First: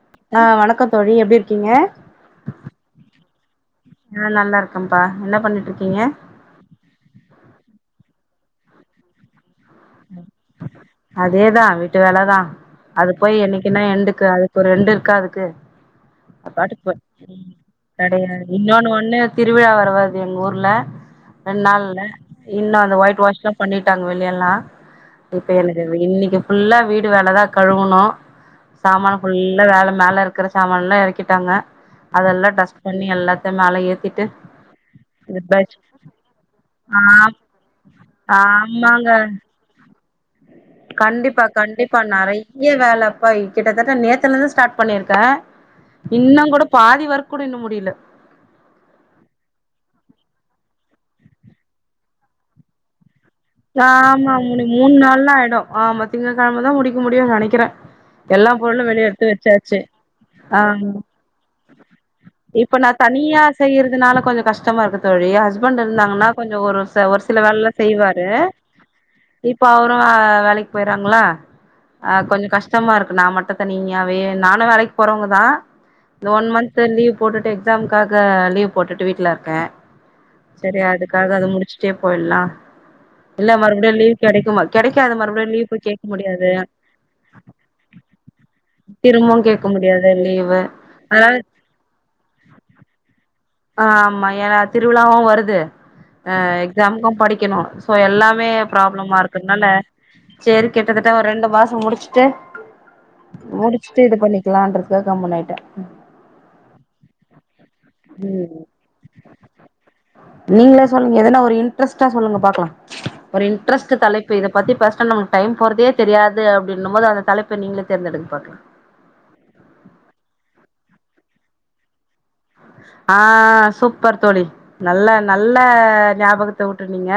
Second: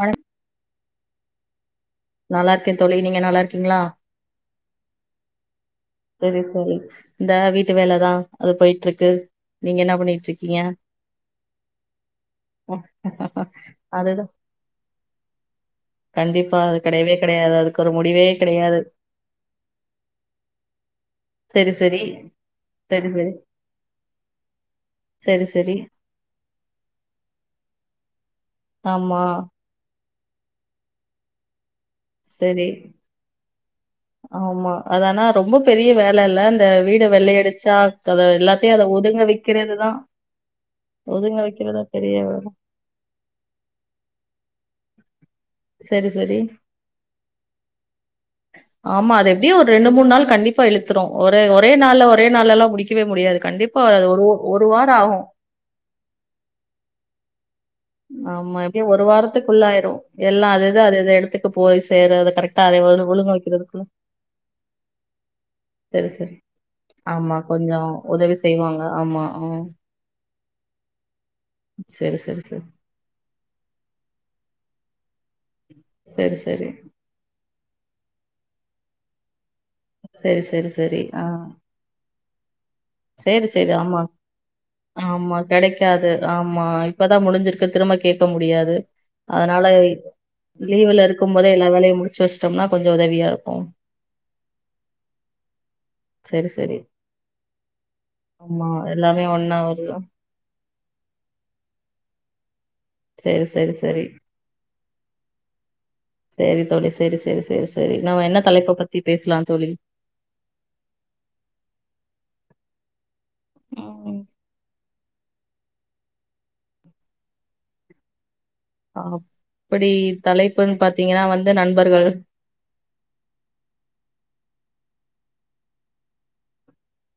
வணக் ஆ வணக்கம் தோழி எப்டி இருக்கீங்க? நல்லா இருக்கேன் தோழி நீங்க நல்லா இருக்கீங்ளா ஆ நல்லா இருக்கம்ப்பா என்ன பண்ணிட்ருக்கீங்க சரி சரி இந்த வீட்டு வேலதா அது போய்ட்ருக்கு நீங்க என்ன பண்ணிட்ருக்கீங்க அதேதா வீட்டு வேல தா அது போய் என்னைக்குமே அதுதா எண்டுக்கு அதுக்கு ஒரு எண்டு இருக்கா அதுக்கு கண்டிப்பா அது அபாட்டுக் போ கெடையவே கெடையாது அதுக்கு ஒரு முடிவே கிடயாது கெடையாது இன்னோன்னு ஒண்ணு திருவிழா வேர வருது எங்க ஊர்ல சரி ரெண்நாள்ல சரி இன்னு அந்த சரி ஒய்ட் சரி வாஷ்லா பண்ணிட்டாங்க வெளியெல்லா சரி இப்ப சரி எனக்கு இன்னெக்கி ஃபுல்லா வீடு வேலதா கழுவணு சாமான ஆமா ஃபுல்லா வேல மேல இருக்குற சாமான்ல்லா எறக்கிட்டாங்க அதெல்லா சரி டஸ் பண்ணி எல்லா த்த மேல ஏத் ஆமா அதானா ரொம்ப பெரிய வேலல்ல அந்த வீடு ஆ வெள்ளயடிச்சா அத எல்லாத்தையு அத ஆமாங்க ஒதுங்கவெக் கிறதுதா கண்டிப்பா கண்டிப்பா வேல நெறைய வேலப்பா கிட்டத்தட்ட நேத்துலந்து ஸ்டாட் பண்ணிருக்க சரி சரி இன்னு கூட பாதி வொர்க் கூட இன்னு முடில ஆமா அது எப்டியு ஒரு ரெண்டு மூண் நாள் கண்டிப்பா இழுத்துரு ஒரு ஒரே ஒரே நாள்ல ஒரே நாள்லல்லா முடிக் கவே முடியாது கண்டிப்பா அது ஒரு ஆமா மூணு ஒரு வாரோ மூணு ஆகு நாள்லா ஆயிடு ஆமா திங்ககெழமதா முடிக்க முடியு நெனைக்கிற ஆமா எப்டியு ஒரு வாரத்துக்குள்ள ஆய்ரூ எல்லா ஆ அது இது அது இது எடத்துக்கு போய் சேர வரக் இப்ப நா தனியா செய்றதுனால கொஞ்சொ கஷ்டமா இருக்கு தோழி ஹஸ்பண்ட் சரி, இருந்தாங்கன்னா சரி. கொஞ்சொ ஒரு ச ஒரு ஆமா சில வேல்லா கொஞ்சம் செய்வாரு உதவி செய்வாங்க. ஆமா. இப்ப ம். அவரு ஆ வேலைக்கு போய்றாங்களா ஆ சரி, சரி, கொஞ்சொ சரி. கஷ்டமா இருக்கு நா மட்டு தனியாவே நானு வேலைக்கு போறவங்க தா இந்த சரி, ஒன் சரி. மந்த் லீவ் போட்டுட்டு எக்ஸாம்காக லீவ் போட்டுட்டு வீட்ல இருக்க சரி அதுக்காக அது முடிச்சு ட்டே போய்லா சேரி சேரி ஆமா கெடைக்காது ஆமா மறுபடியு லீவ் போய் கேட்க கெடைக்காது முடியாது ஆமா இப்பதா முடிஞ்சிருக்கு திரும்ப கேக்க முடியாது திரும்பவு அதனால கேட்க முடியாது லீவு லீவுல இருக்கும் அதனால போதே எல்லா வேலையு முடி ச்சு வச்டோம்னா கொஞ்சோ உதவியா இரு ஆமா ஏனா திருவிழாவூ வருது ஆ சரி, சரி. எக்ஸாம்க்கு படிக்கணு சோ எல்லாமே ஆமா ப்ராப்ளமா எல்லாமே ஒன்னா இருக்கத்னால வருதா? சேரி கிட்டத்தட்ட ஒரு ரெண்டு மாசோ முடிச்சுட்டு சரி, சரி, சரி. முடிச்சுட்டு இது பண்ணிக்லான்றதுகாக கம்முனு ஆய்ட்ட செரி தோழி செரி செரி செரி செரி நாம என்ன தலைப்ப பத்தி பேசலா தோழி நீங்ளே சொல்லுங்க எதனா ஒரு இன்ட்ரெஸ்ட்டா சொல்லுங்க பாக்லா ஒரு இன்ட்ரெஸ்ட் ம். தலைப்பு இதப் பத்தி பேசுனா நமக்கு டைம் போறதே தெரியாது அப்டின்னும்போது அந்த தலைப்ப நீங்ளே தேர்ந்தெடுங்க பாக்லா அப்பிடி தலைப்புன் பாத்தீங்கனா வந்து நண்பர்கள் ஆ சூப்பர் தோழி நல்ல நல்ல நியாபகத்த வூட்டூனிங்க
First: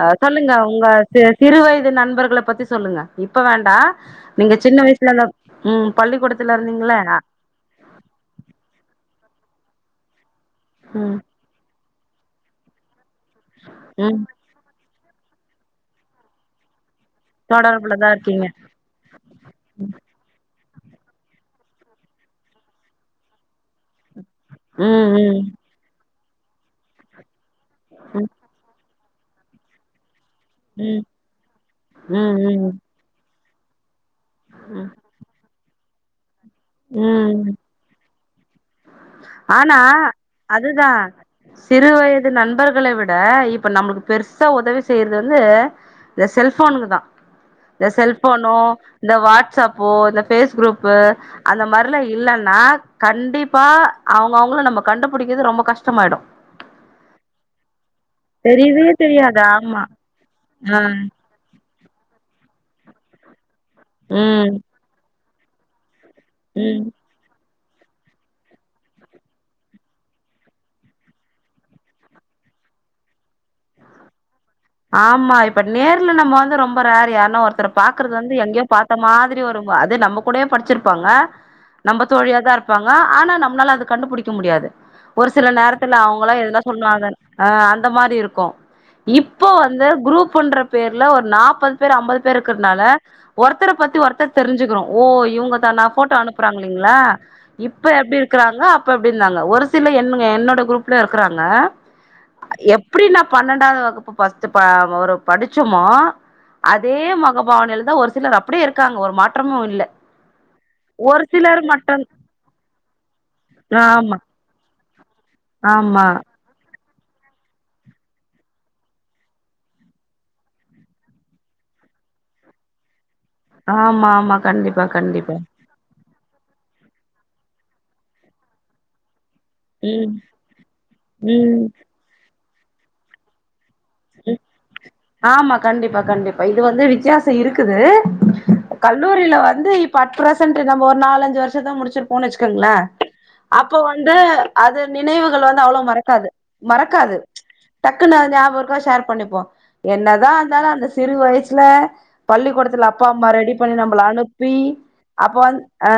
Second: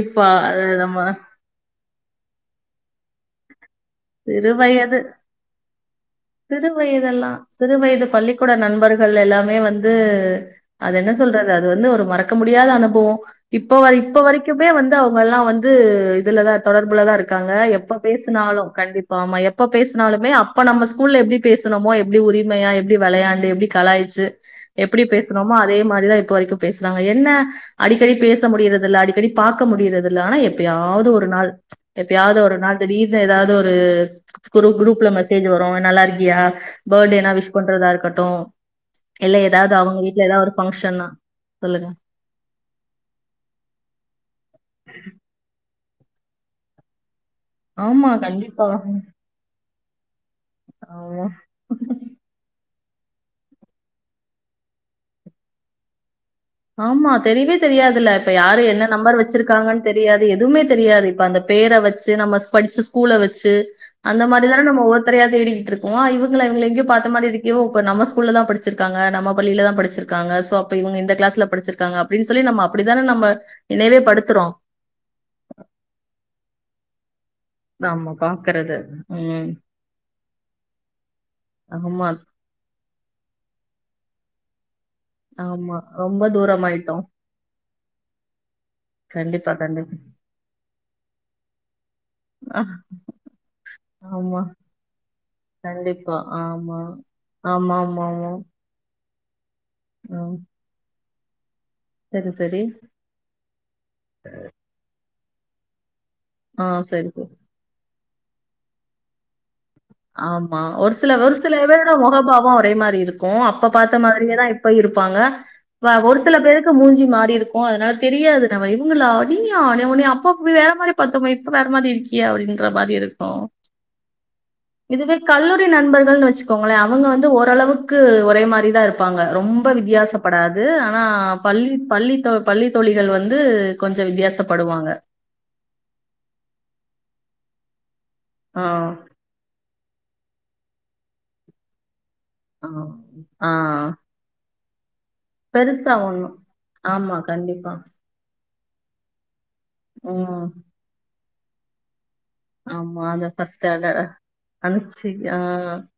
ஆ சொல்லுங்க அது உங்க நம்ம சி சிறு வயது நண்பர்கள பத்தி சொல்லுங்க இப்ப வேண்டா சிறு நீங்க சின்ன வயது வயசுல ந ம் பள்ளிக்கூடத்துல சிறு இருந்தீங்கல்ல அ வயதெல்லாம் சிறு வயது பள்ளிக்கூட நண்பர்கள் எல்லாமே வந்து அது என்ன ம் சொல்ற து அது வந்து ஒரு மறக்க முடியாத அனுபவோ இப்ப வ ம் இப்ப வரைக் குமே வந்து அவுங்கெல்லா வந்து இதுலதா தொடர்புல தா இருக்காங்க எப்ப தொடர்புலதா இருக்கீங்க பேசுனாலு கண்டிப்பா ஆமா எப்ப பேசுனாலுமே அப்ப நம்ம ஸ்கூல்ல எப்டி பேசுனமோ எப்டி உரிமையா எப்டி வெளையாண்டு எப்டி கலாய்ச்சு எப்டி ம் ம் பேசுறோமோ அதே மாரிதா இப்ப வரைக்கு பேசுறாங்க என்ன அடிக்கடி ம் பேச முடியிறதுல்ல அடிக்கடி பாக்க முடியிறதுல்ல ஆனா ம் எப்பயாவ்து ஒரு நாள் ம் எப்பயாவ்து ஒரு ம் நாள் திடீர்னு எதாது ஒரு ஒரு குரு ம் குரூப்ல மெசேஜ் வரு நல்லாருக்கியா பேடேனா ம் விஷ் பண்றதா இருக்கட்டூ இல்ல எதாது ஆனா அவங்க வீட்ல எதாது அதுதான் ஃபங்க்ஷன்னா சொல்லுங்க சிறு வயது நண்பர்களை விட இப்ப நம்ளுக்கு பெருசா ஒதவி செய்யறத் து இந்த செல்ஃபோனுங்க தா இந்த ஆமா செல்ஃபோனூ கண்டிப்பா இந்த வாட்ஸ்அப் பு இந்த ஃபேஸ் க்ரூப்பூ ஆமா அந்த மாரிலா இல்லன்னா அ கண்டிப்பா அவங்கவங்கள நம்ம கண்டுபிடிக்கிறது ரொம்ப கஷ்டமாயிடு ஆமா தெரியவே தெரியாதுல்ல இப்ப யாரு என்ன தெரியவே நம்பர் தெரியாது வச்சிருக்காங்கன்னு ஆமா தெரியாது எதுவுமே ஆ தெரியாது இப்ப அந்த பேர வச்சி நம்ம படிச்ச ஸ்கூல வச்சு அந்த ம் மாரிதான நம்ம ஒவ்வொருத்தரையா தேடிட்டு இருக்கோ இவுங்கள இவுங்கள ம் எங்கயோ பாத்த மாரி இருக் கே இப்ப நம ஸ்கூலதா படிச்சிருக்காங்க நம்ம பள்ளிலதா படிச்சிருக்காங்க சோ அப்ப இவுங்க இந்த கிளாஸ் ல படிச்சிருக்காங்க அப்டின்னு சொல்லி நம்ம அப்டித்தான நம்ம நினைவே படுத்துறோ ஆமா இப்ப நேர்ல நம்ம வந்து ரொம்ப ரேர் யார்னா ஒருத் தர பாக்குறது நம்ம வந்து எங்கேயோ பாக்குறது பாத்த மாதிரி ம் வரு அது நம்ம கூடயே படிச்சிருப்பாங்க நம்ப ஆமா தோழியாதா இருப்பாங்க ஆனா நம்மளால அத கண்டுபிடிக்க முடியாது ஒரு சில ஆமா நேரத்துல ரொம்ப அவுங்களா எதுனா தூரமாயிட்டோம். சொல்லுவாங்க ஆ அந்த மாரி இருக்கு இப் போ கண்டிப்பா, வந்து கண்டிப்பா. குரூப் என்ற பேர்ல ஒரு நாப்பது பேர் அம்பது பேர் ஆ. இருக்கறதுனால ஒருத் தர பத்தி ஒருத்தர் ஆமா, தெரிஞ்சுக்கிறோ ஓ இவங்க தானா ஃபோட்டோ கண்டிப்பா. ஆமா. அனுப்புறாங்கல்லிங்களா இப்ப எப்டி ஆமாமாமா. இருக்கிறாங்க அப் ப எப்டி இருந்தாங்க ஒரு சில என்ன ம். என்னோட குரூப்ல இருக்கிறாங்க சரி, சரி. எப்டி நா பன்னெண்டாவது வகுப்பு பஸ்ட்டு ப ஒரு படிச்சோமோ ஆ அதே சரி, சரி. முகபாவனையில தா ஒரு சிலர் அப்டியே இருக்காங்க ஒரு மாற்றமு இல்ல ஆமா ஒரு சில ஒரு சில சிலர் பேரோட மட்டும் முகபாவ ஒரே மாரி இருக்கு அப்ப பாத்த ஆமா மாதிரியேதா இப் ப இருப்பாங்க ப ஆமா ஒரு சில பேருக் கு மூஞ்சி மாறிருக்கு அதனால தெரியாது நம்ம இவுங்களா நீயா நா உன்னைய அப்ப வேற மாரி பாத்தோமே இப்ப வேற மாரி இருக்கியே அப்டின்ற மாரி இருக்கும் ஆமா ஆமா கண்டிப் இதுவே கல்லூரி நண்பர்கள்னு வச்சுக்கோங்களேன் அவுங்க வந்து ஓரளவுக்கு ஒரே மாரிதா இருப்பாங்க ரொம்ப ரொம்ப ம் வித்தியாசப்படாது ஆனா ம் பள்ளி பள்ளி தோ பள்ளி தோழிகள் வந்து கொஞ்ச வித்தியாசப்படுவாங்க ஆமா கண்டிப்பா கண்டிப்பா இது வந்து வித்தியாச இருக்குது ஆ, கல்லூரில வந்து இப்ப அட் பிரசன்ட் நம்ம ஒரு நாலஞ்சு வருஷத்துக்கு முடிச்சிருப்போ ஆ, வச்சுக்கோங்களன் ஆ. அப்ப வந்து அது நினைவுகள் வந்து அவ்வளவு பெருசா மறக்காது ஒண்ணும். ஆமா, மறக்காது கண்டிப்பா. டக் குன்று அது நியாபக இருக்கு ஷேர் பண்ணிப்போ என்னதா ம். இருந்தாலு அந்த சிறு வயசுல பள்ளிக்கூடத்துல ஆமா. அப்பா அத அம்மா ரெடி ஃபர்ஸ்ட் பண்ணி அத நம்பள அனுப்பி அனுப்பிச்சு அப்ப ஆ. வந் ஆ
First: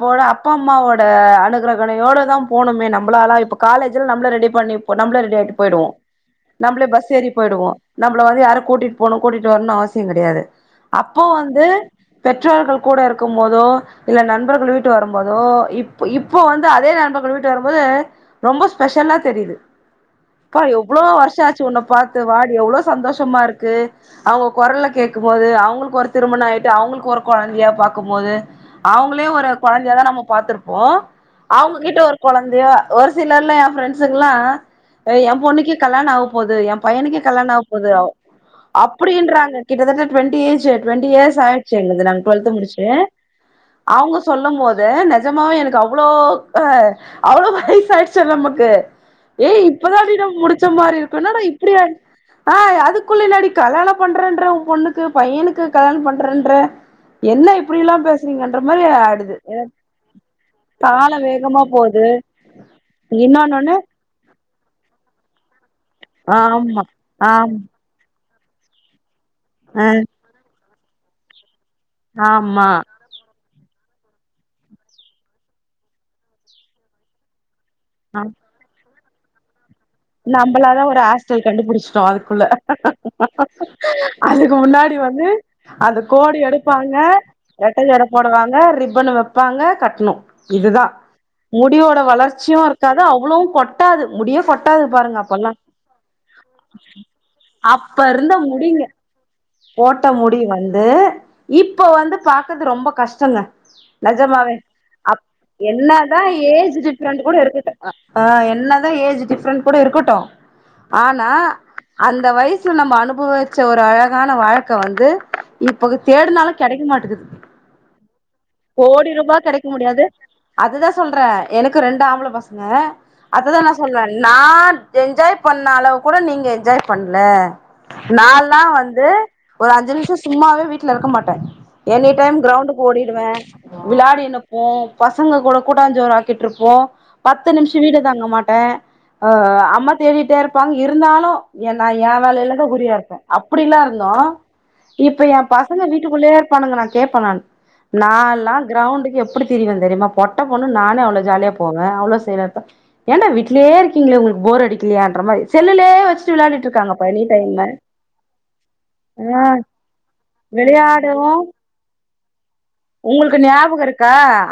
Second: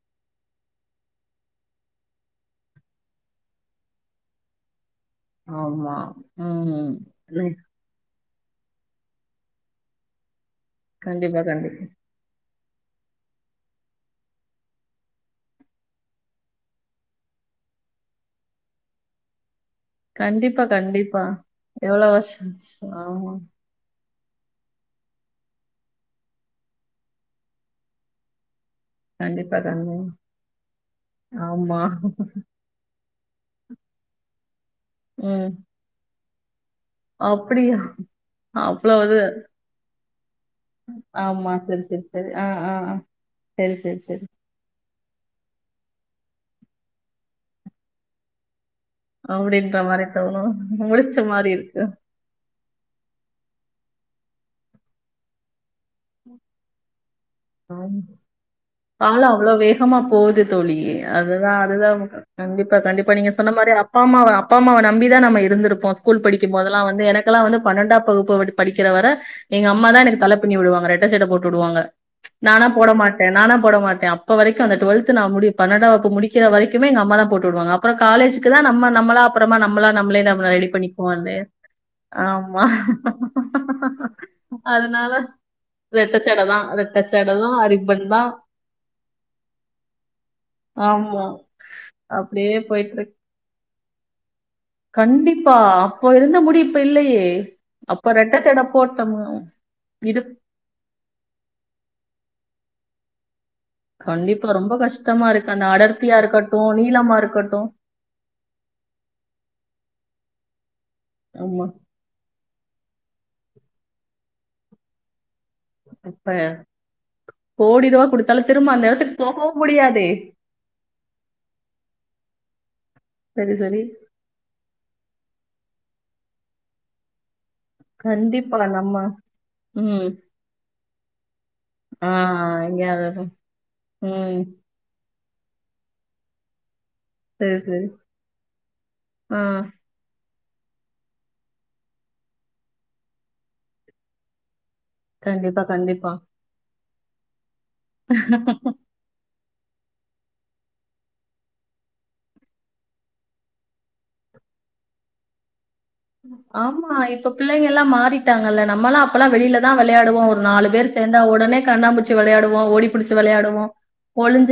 போட அப்பா அம்மாவோட அப்போட அப்பா அம்மாவோட அனுகிரகனயோட தா போனோமே நம்பளால இப்ப காலேஜ்ல நம்பளே ரெடி பண்ணிப்போ நம்ளே ரெடி ஆயிட்டு போயிடுவோ ஆமா நம்பளே ம் பஸ் ஏறி நி போயிடுவோ நம்மள வந்து யாரும் கூட்டிட் போனு கூட்டிட்டு வர்னு அவசிய கெடையாது அப்போ கண்டிப்பா, வந்து கண்டிப்பா. பெற்றோர்கள் கூட இருக்கும் போதோ இல்ல நண்பர்கள் வீட்டு வரும்போதோ இப்ப இப்போ வந்து அதே நண்பர்கள் வீட்டுக்கு வரும்போது ரொம்ப ஸ்பெஷலா தெரிது அப்பா கண்டிப்பா, எவ்ளோ கண்டிப்பா. வருஷம் ஆச்சு உன்ன எவ்வளோ பாத்து வருஷம் வாடி ஆச்சு. எவ்வளோ ஆமா. சந்தோஷமா இருக்கு அவுங்க கொரல கேக்கும் போது அவுங்களுக்கு ஒரு திருமணம் ஆயிட்டு அவுங்களுக்கு ஒரு கொழந்தையா பாக்கும் போது அவுங்களையு ஒரு கண்டிப்பா, கொழந்தையாதா கண்டிப்பா. நம்ம பாத்துருப்போ ஆமா. அவுங்ககிட்ட ஒரு கொழந்தைய ஒரு சிலர்லா ஏ ஃப்ரெண்ட்ஸுங்கள்லா யே ஏ ம். பொண்ணுக்கே கல்யாண ஆவப் போது ஏ பையனுக்கே கல்யாணம் ஆவப் அப்படியா? போது அவ்வளவு அப்டின்றாங்க கிட்டத்தட்ட டுவெண்டி ஏஜ் டுவெண்டி இயர்ஸ் ஆமா ஆயிடுச்சு சரி சரி எங்க நாங்க சரி ஆ டுவெல்த்து ஆ முடிச்சு ஆ சரி சரி அவுங்க சரி சொல்லும் போது நெஜ நெஜமாவே எனக்கு அவ்ளோ ஆ அவ்ளோ வயசாயிடுச்சா நமக்கு ஏய் அப்டின்ற மாரி இப்பதாண்டி தோணு நம்முடிச்சா மாரி முடிச்ச இருக்கு என்னடா மாரி இப்டி இருக்கு ஆயி ஆ அதுக்குள்ள என்னாடி கல்யாண பண்றேன்ற உன் பொண்ணுக்கு பையனுக் க்கு கல்யாண பண்றன்ற என்ன ஆமா இப்டில்லா பேசுறீங்கன்ற மாரி காலோ ஆயிடுது அவ்ளோ ஆ வேகமா போகுது தோழி கால அதுதா வேகமா அதுதா போது கண்டிப்பா கண்டிப்பா நீங்க சொன்ன மாரி இன்னொன்னொன்னு ஆமாவ அப்பா அம்மாவ நம்பிதா நம்ம இருந்திருக்கோ ஸ்கூல் படிக்கும் போதெல்லா ஆமா வந்து எனக்கெல்லா ஆம் வந்து பண்ணண்டாம் வவுப்பு படித் படிக்கிறவர எங்க ஆ அம்மா தா எனக்கு தலை பிண்ணி விடுவாங்க ரெட்டஜட போட் விடுவாங்க நானா ஆமா போட மாட் எ நானா போடமாட்டே அப்ப வரைக்கும் அந்த டுவெல்த நா முடி பண்ணெண்டா வவூப்பு முடிக்கிற வரைக்குமே எங்க அம்மா தா போட்டு விடுவாங்க அப்புறோ காலேஜக்கு தா நம்ம நம்மளாப் அப்புறமா நம்மளா நம்மளே நம்ம ரெடி நம்பளாதா ஒரு பண்ணிக்குவோ ஹேர் ர்ந்தோ ஸ்டைல் கண்டுபுடிச்சுட்டோ அதுக்குள்ள ஆமா அதுக்கு முன்னாடி அதனால வந்து அது ரெட்ட கோடு ஜட தான் எடுப்பாங்க ரெட்ட ஜட தான் ரெட்ட ரிப்பன் ஜடை தான் போடுவாங்க ரிப்பன் வைப்பாங்க கட்ணூ இதுதான் ஆமா முடியோட அப்டியே வளர்ச்சியூ இருக்காது போயிட்ருக்கு அவ்வளவூ கொட்டாது முடியே கொட் கண்டிப்பா அப்ப இருந்த முடி இப்ப இல்லயே அப்ப இருந்த ரெட்டச்சட முடிங்க போட்டோ ம் போட்ட முடி வந்து இப்ப வந்து பாக்கரது ரொம்ப கஷ்டங்க கண்டிப்பா நெஜமாவே ரொம்ப அப் கஷ்டமா இருக்கு அந்த அடர்த்தியா என்னாதா இருக்கட்டும் ஏஜ் நீளமா டிப்ரெண்ட் கூட இருக்கட்டும் இருக்குட்டெ ஆ என்னதா ஏஜ் டிஃப்ரெண்ட் கூட இருக்கட்டோ ஆனா ஆமா அந்த வயசுல நம்ம அனுபவி வச்ச ஒரு அழகான வாழ்க்கை வந்து இப்ப தேடுனாலூ கெடைக்க மாட்டேது கோடி ரூபா குடுத்தாலும் திரும்ப அந்த கோடி இடத்துக்கு ரூபா போகவும் கெடைக்க முடியாது முடியாதே அதுதா சொல்றே எனக்கு ரெண்டு ஆம்பள பசங்க சரி அதுதா நா சரி சொல்றே நா என்ஜாய் பண்ண அளவு கூட நீங்க என்ஜாய் பண்ணல நான்ல்லா கண்டிப்பா நம்ம வந்து ஒரு அஞ்சு ம் நிமிஷோ சும்மாவே வீட்ல இருக்க மாட்டே ஆ எனி டைம் கிரௌண்டுக்கு எங்கேயாவது இருக்கும். ஓடிடுவே விளையாடி ம் இர்ப்போ பசங்க கூட கூட்டாஞ்சோர் ஆக்கிட்டு இருப்போம் பத்து சரி நிமிஷோ சரி வீடு தங்க மாட்டே ஆ அம்மா தேடிட்ட இருப் பாங்க இருந்தாலும் எ நா எ வேலையிலதா குரியா இருப்பே அப்படிலா இருந்தோ இப்ப என் கண்டிப்பா பசங்க கண்டிப்பா வீட்டுக்குள்ளயே இருப்பானுங்க நா கேட்ப நானு நான்ல்லா கிரௌண்டுக்கு எப் படி திரிவே தெரியுமா பொட்ட பொண்ணு நானே அவ்ளோ ஜாலியா போவே அவ்ளோ செய்ரப்ப ஏன்டா வீட்லே இருக் கீங்களே உங்களுக் போர் அடிக்கலியா ன்ற மாரி செல்லுலே வெச் ஆமா இப்ப பிள்ளைங்கல்லா மாறிட்டாங்கல்ல நம்மல்லா அப்பெல்லா ஆ வெளியிலதா விளையாடுவோ ஒரு நாலு பேர் சேர்ந்தா விளையாடுவோ உடனே கண்ணாமூச்சி விளயாடுவோ ஓடிப் உங்களுக்கு ஞாபகம் இருக்கா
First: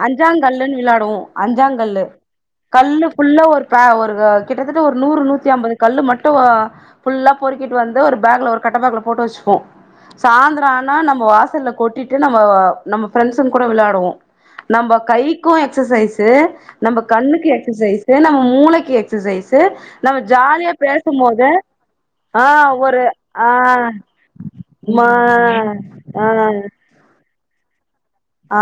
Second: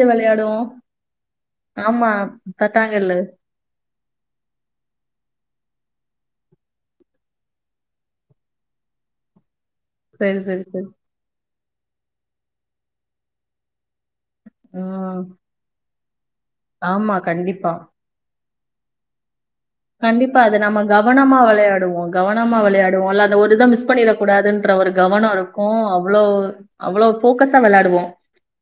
அஞ்சா கல்லுன்னு விளாடுவோம் அஞ்சா கல்லு ஆமா கல்லு தட்டாங்கல்லு புல்ல ஒரு க ஒருக கிட்டத்தட்ட ஒரு நூறு நூத்தி அம்பது கல்லு மட்டும் ஃபுல்லா பொறுக்கிட்டு வந்து ஒரு பேக்ல ஒரு கட்ட பேக்ல போட்டு வச்சுப்போ சரி சரி சாய்ந்தரம் சரி ஆனா நம்ம வாசல்ல கொட்டிட்டு நம்ம நம்ம பிரெண்ட்ஸுங் கூட விளயாடுவோ நம்ம உம் கைக்கூ எக்சசைஸ்சு நம்ம ஆமா கண்ணுக்கு கண்டிப்பா எக்சசைஸ் நம்ம மூளக்கி கண்டிப்பா அது நம்ம கவனமா பேசும்போது விளையாடுவோ ஆ கவனமா ஒரு விளையாடுவோ அல்ல அத ஆ ஒரு இத மிஸ் பண்ணிடக் கூடாதுன்ற ஒரு மா கவனோ இருக்கோ அவ்ளோ ஆ அவ்ளோ ஃபோக்கஸா விளையாடுவோ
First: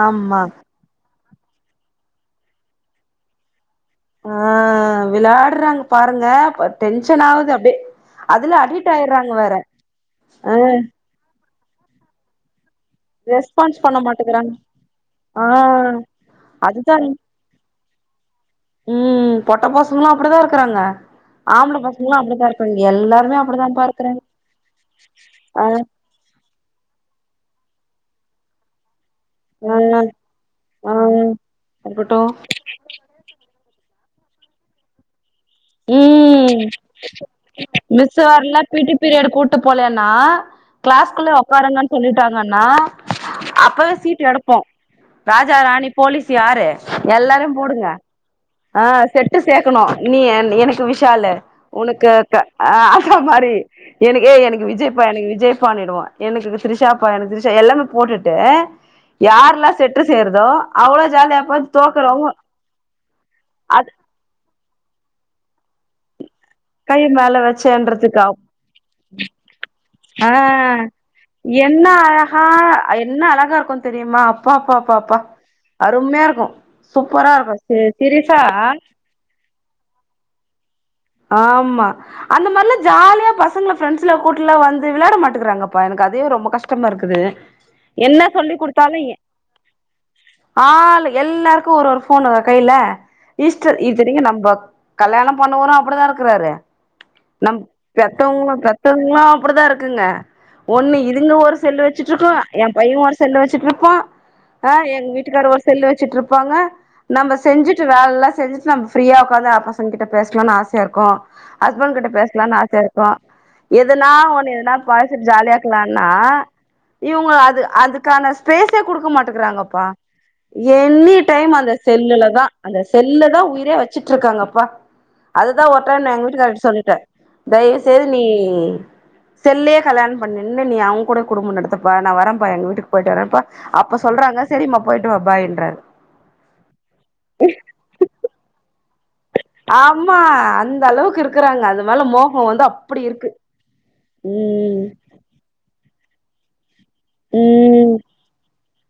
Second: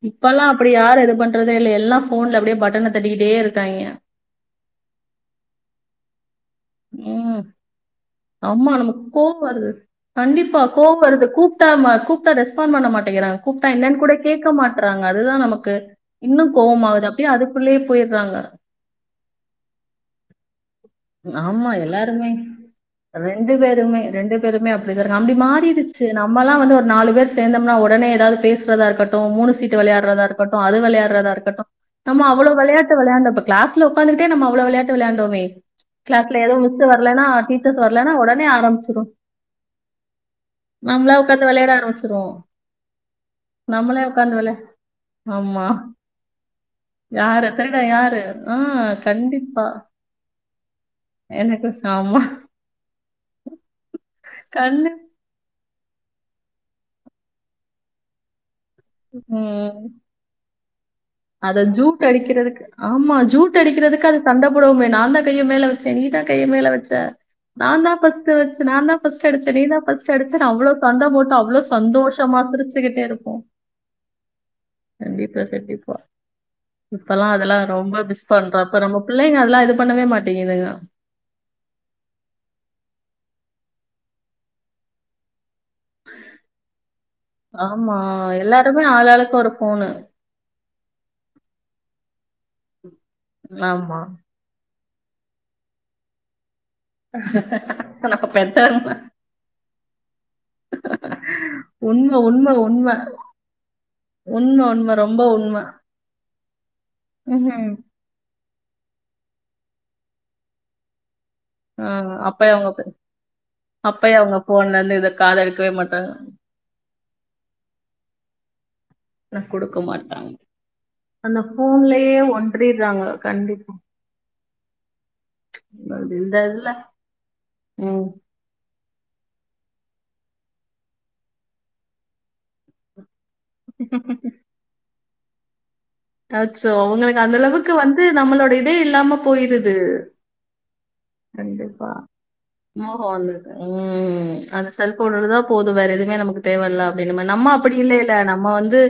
ஆமா இப்பெல்லா அப்படி யாரு இது பண் றதே இல்ல எல்லா போன்ல அப்படியே பட்டன் தட்டிகிட்டே இருக்காங்க ஆ விளையாட்றாங்க பாருங்க அப் டென்ஷன் ஆகுது அப்டியே அதுல ஆம்மா அடிக்ட் நமக்கு ஆயிடுறாங்க கோவ்ம் வேற வருது ஆ கண்டிப்பா கோவ்ம் வருது கூப்ட்டா மா கூப்ட்டா ரெஸ்பாண்ட் பண்ண மாட் டேங்றாங் கூப்ட ரெஸ்பான்ஸ் பண்ண என்னன்னு கூட கேட்க மாட்டேங்கிறாங்க மாட்டறாங்க அதுதா ஆ நமக்கு இன்னூ அதுதா கோவமாகுது அப்படியே அதுக்குள்ளயே போயிட்றாங்க ம் பொட்ட பசங்களூ அப்படிதா இருக்கிறாங்க ஆமா ஆம்பள பசங்களூ எல்லாருமே அப்படிதா இருக் ரெண்டு பேருமே ரெண்டு பேருமே அப்டி தா இருங்க அப்டி ஆ மாறிடுச்சு நம்மல்லா வந்து ஒரு நாலு பேர் செந்தோம்னா உடனே ஏதாவது பேசுறதா இருக்கட் இருக்கட்டும் மூணு சீட்டு ஆ விளையாறதா இருக்கட்டும் அது ஆ விளையாடுறதா இருக்கட்டும் இருக்கட்டு நம்ம அவ்ளோ விளையாட்டு விளையான்டப்ப கிளஸ்ல உக்காந்துகிட்டே நம்ம அவ்ளோ விளையாட்டு வேளாண்டோமே கிளாஸ்ல ஏதோ ம் மிஸ் வரல்லேனா மிஸ் வரல பி டி பீரியட் கூப்பிட்டு போலண்ணா நம்மளா கிளாஸ்க்குள்ளயே உட்காந்து விளையாட உக்காருங்க ஆரம்பிச்சிருவோம் சொல்லிட்டாங்க்ன்னா அப்பவே நம்மளே சீட்டு உக்காந்து வெள எடப்போ ராஜா ஆமா ராணி போலீஸ் யாரு யாரு எல்லாரையு திருட போடுங்க யாரு ஆ செட்டு கண்டிப்பா சேக்கணு நீ என் எனக்கு விஷாலு எனக்கு ச- உனக்கு ஆமா ஆ அந்த மாரி எனக்கே எனக்கு கண்ணு விஜய்ப்பா எனக்கு விஜய் பண்ணிடுவா எனக்கு திரிசா ப திரிஷா எல்லாமே போட்டுட்டு யார்ல்லா ம் செட்டு சேருதோ அவ்ளோ ஜாலியா அத பாத்து ஜூட் தோக்குறவங்க அடிக்கிறதுக்கு ஆமா ஜூட் அடிக்கிறதுக்கு அது சண்ட போடுவோமே நா தா கைய மேல வச்ச நீ தா கைய மேல வச் ச கை மேல நா தா வச்சேன்றதுக்கா ஃபர்ஸ்ட் வச்ச நா தா ஃபர்ஸ்ட் அடிச்ச நீ தா ஃபர்ஸ்ட் ஆ அடிச்ச அவ்ளோ சண்ட போட் என்ன அழகா என்ன அழகா இருக்கும் தெரியுமா அப்பா அப்பா அப்பா அப்பா கண்டிப்பா கண்டிப்பா அருமையா இருக்கு சூப்பரா இப்பல்லாம் இருக்கு அதெல்லாம் சி ரொம்ப மிஸ் சிரீயஸா பண்றோம் அப்ப நம்ம பிள்ளைங்க அதெல்லா இது பண்ணவே மாட்டீங்குதுங்க ஆமா அந்த மாரிலா ஜாலியா பசங்கள ஃப்ரெண்ட்ஸ்ல கூட்டுலா வந்து விளாட மாட்டிக்கிறாங்க ப எனக்கு அதே ரொம்ப கஷ்டமா இருக்குது ஆமா என்ன சொல்லி எல்லாருமே குடுத்தாலு ஆளாளுக்கு ஒரு ஃபோனு ஆள் எல்லாருக்கு ஒரு ஒரு ஃபோன் கையில இஷ்ட ஆமா இத்தினிக்கு நம்ம கல்யாணோ பண்ணவரு அப்டிதா இருக்கறாரு நம் நம்ம பெத்தவங்களு பெத்தவங்க பெத்ததுங்களும் அப்டிதா இருக்குங்க ஒண்ணு இதுங்க ஒரு செல்லு உண்ம, வச்சிட்டு இருக்கு உண்ம, எ உண்ம. பைய ஒரு செல்லு வச்சுட்டுருப்பா உண்ம, அ உண்ம. எங்க ரொம்ப வீட்டுக்கார் உண்ம. ஒரு செல்லு வச்சிட்டு இருப்பாங்க நம்ம ம்ஹ்ம். செஞ்சுட்டு வேல எல்லா செஞ்சுட்டு நம் ஃப்ரீயா உக்காந்து அ பசங்ககிட்ட பேசலானு ஆசையா இருக்கு ஆ ஹஸ்பண்ட் கிட்ட அப்பயே பேசலானு அவங்க ப ஆசையா இருக்கு எதுனா அப்பயே அவங்க ஒன்னு எதனா ஃபோன்லருந்து இத பேசிட்டு ஜாலியா காதெடுக்கவே மாட்டாங்க. இருக்கலான்னா இவுங்க அது அதுக்கான ஸ்பேஸே குடுக்க நான் குடுக்க மாட்டிங்கறாங்கப்பா மாட்டாங்க. எனி டைம் அந்த ஃபோன்லயே செல்லுலதா அந்த ஒன்றிர்றாங்க. செல்லு தா கண்டிப்பா. உயிரே வச்சுட்டு இருக்காங்கப்பா அதுதா ஒட்ரன் அது எங்க இந்த வீட்டுகார்ட்ட இதுல சொல்லிட்ட தயவுசெய்து ம். நீ செல்லே கல்யாணம் பண்ணின்னு நீ அவங்க கூட குடும்ப நடுத்துப்பா நா வரப்பா எங்க வீட்டுக்கு போய்ட்டு வரப்பா அப்ப சொல்றாங்க செரிம்மா போய்ட்டுவா பாய்ன்றாரு அச்சோ அவங்களுக்கு அந்த அளவுக்கு வந்து நம்மளோட இதேஇல்லாம ஆமா அந்த அளவுக்கு இருக்குறாங்க அது கண்டிப்பா. மேல மோகம் வந்து அப்டி மோகம் இருக்கு வந்திருக்கு. ம் அந்த ம் செல்ஃபோன்னு தா போது வேற எதுவுமே நமக்கு தேவ இல்ல அப்டின்னுமே நம்ம அப்டி ம் இல்லேல நம்ம வந்து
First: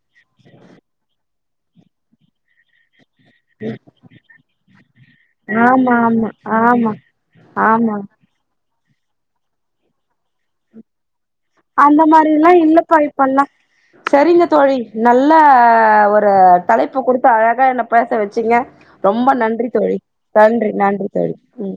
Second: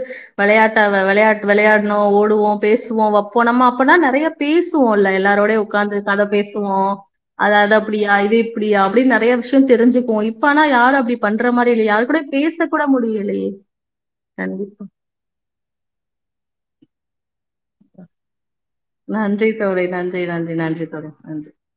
விளையாட்டா விளையாட் விளையாட்னு ஓடுவோ பேசுவோ வப் போ நம்ம அப்பனா நெறைய பேசுவோல்ல எல்லாரோடயு ஆமா உக்கார்ந்து கத ஆமா பேசுவோ ஆமா அது அது ஆமா அப்டியா இது இப்டியா அப்டின்னு நெறைய விஷ்யோ தெரிஞ்சுக்குவோ இப்ப ஆனா யார் அப்டி பண்ற மாரி இல்லையே அந்த யாரு கூட மாரில்லா பேச கூட இல்லப்பா முடியலையே கண்டிப்பா நல்லா ஒரு தலைப்பு குடுத்து அழகா என்ன பேச வச்சீங்க ரொம்ப நன்றி தோழி நன்றி நன்றி தோழி ம்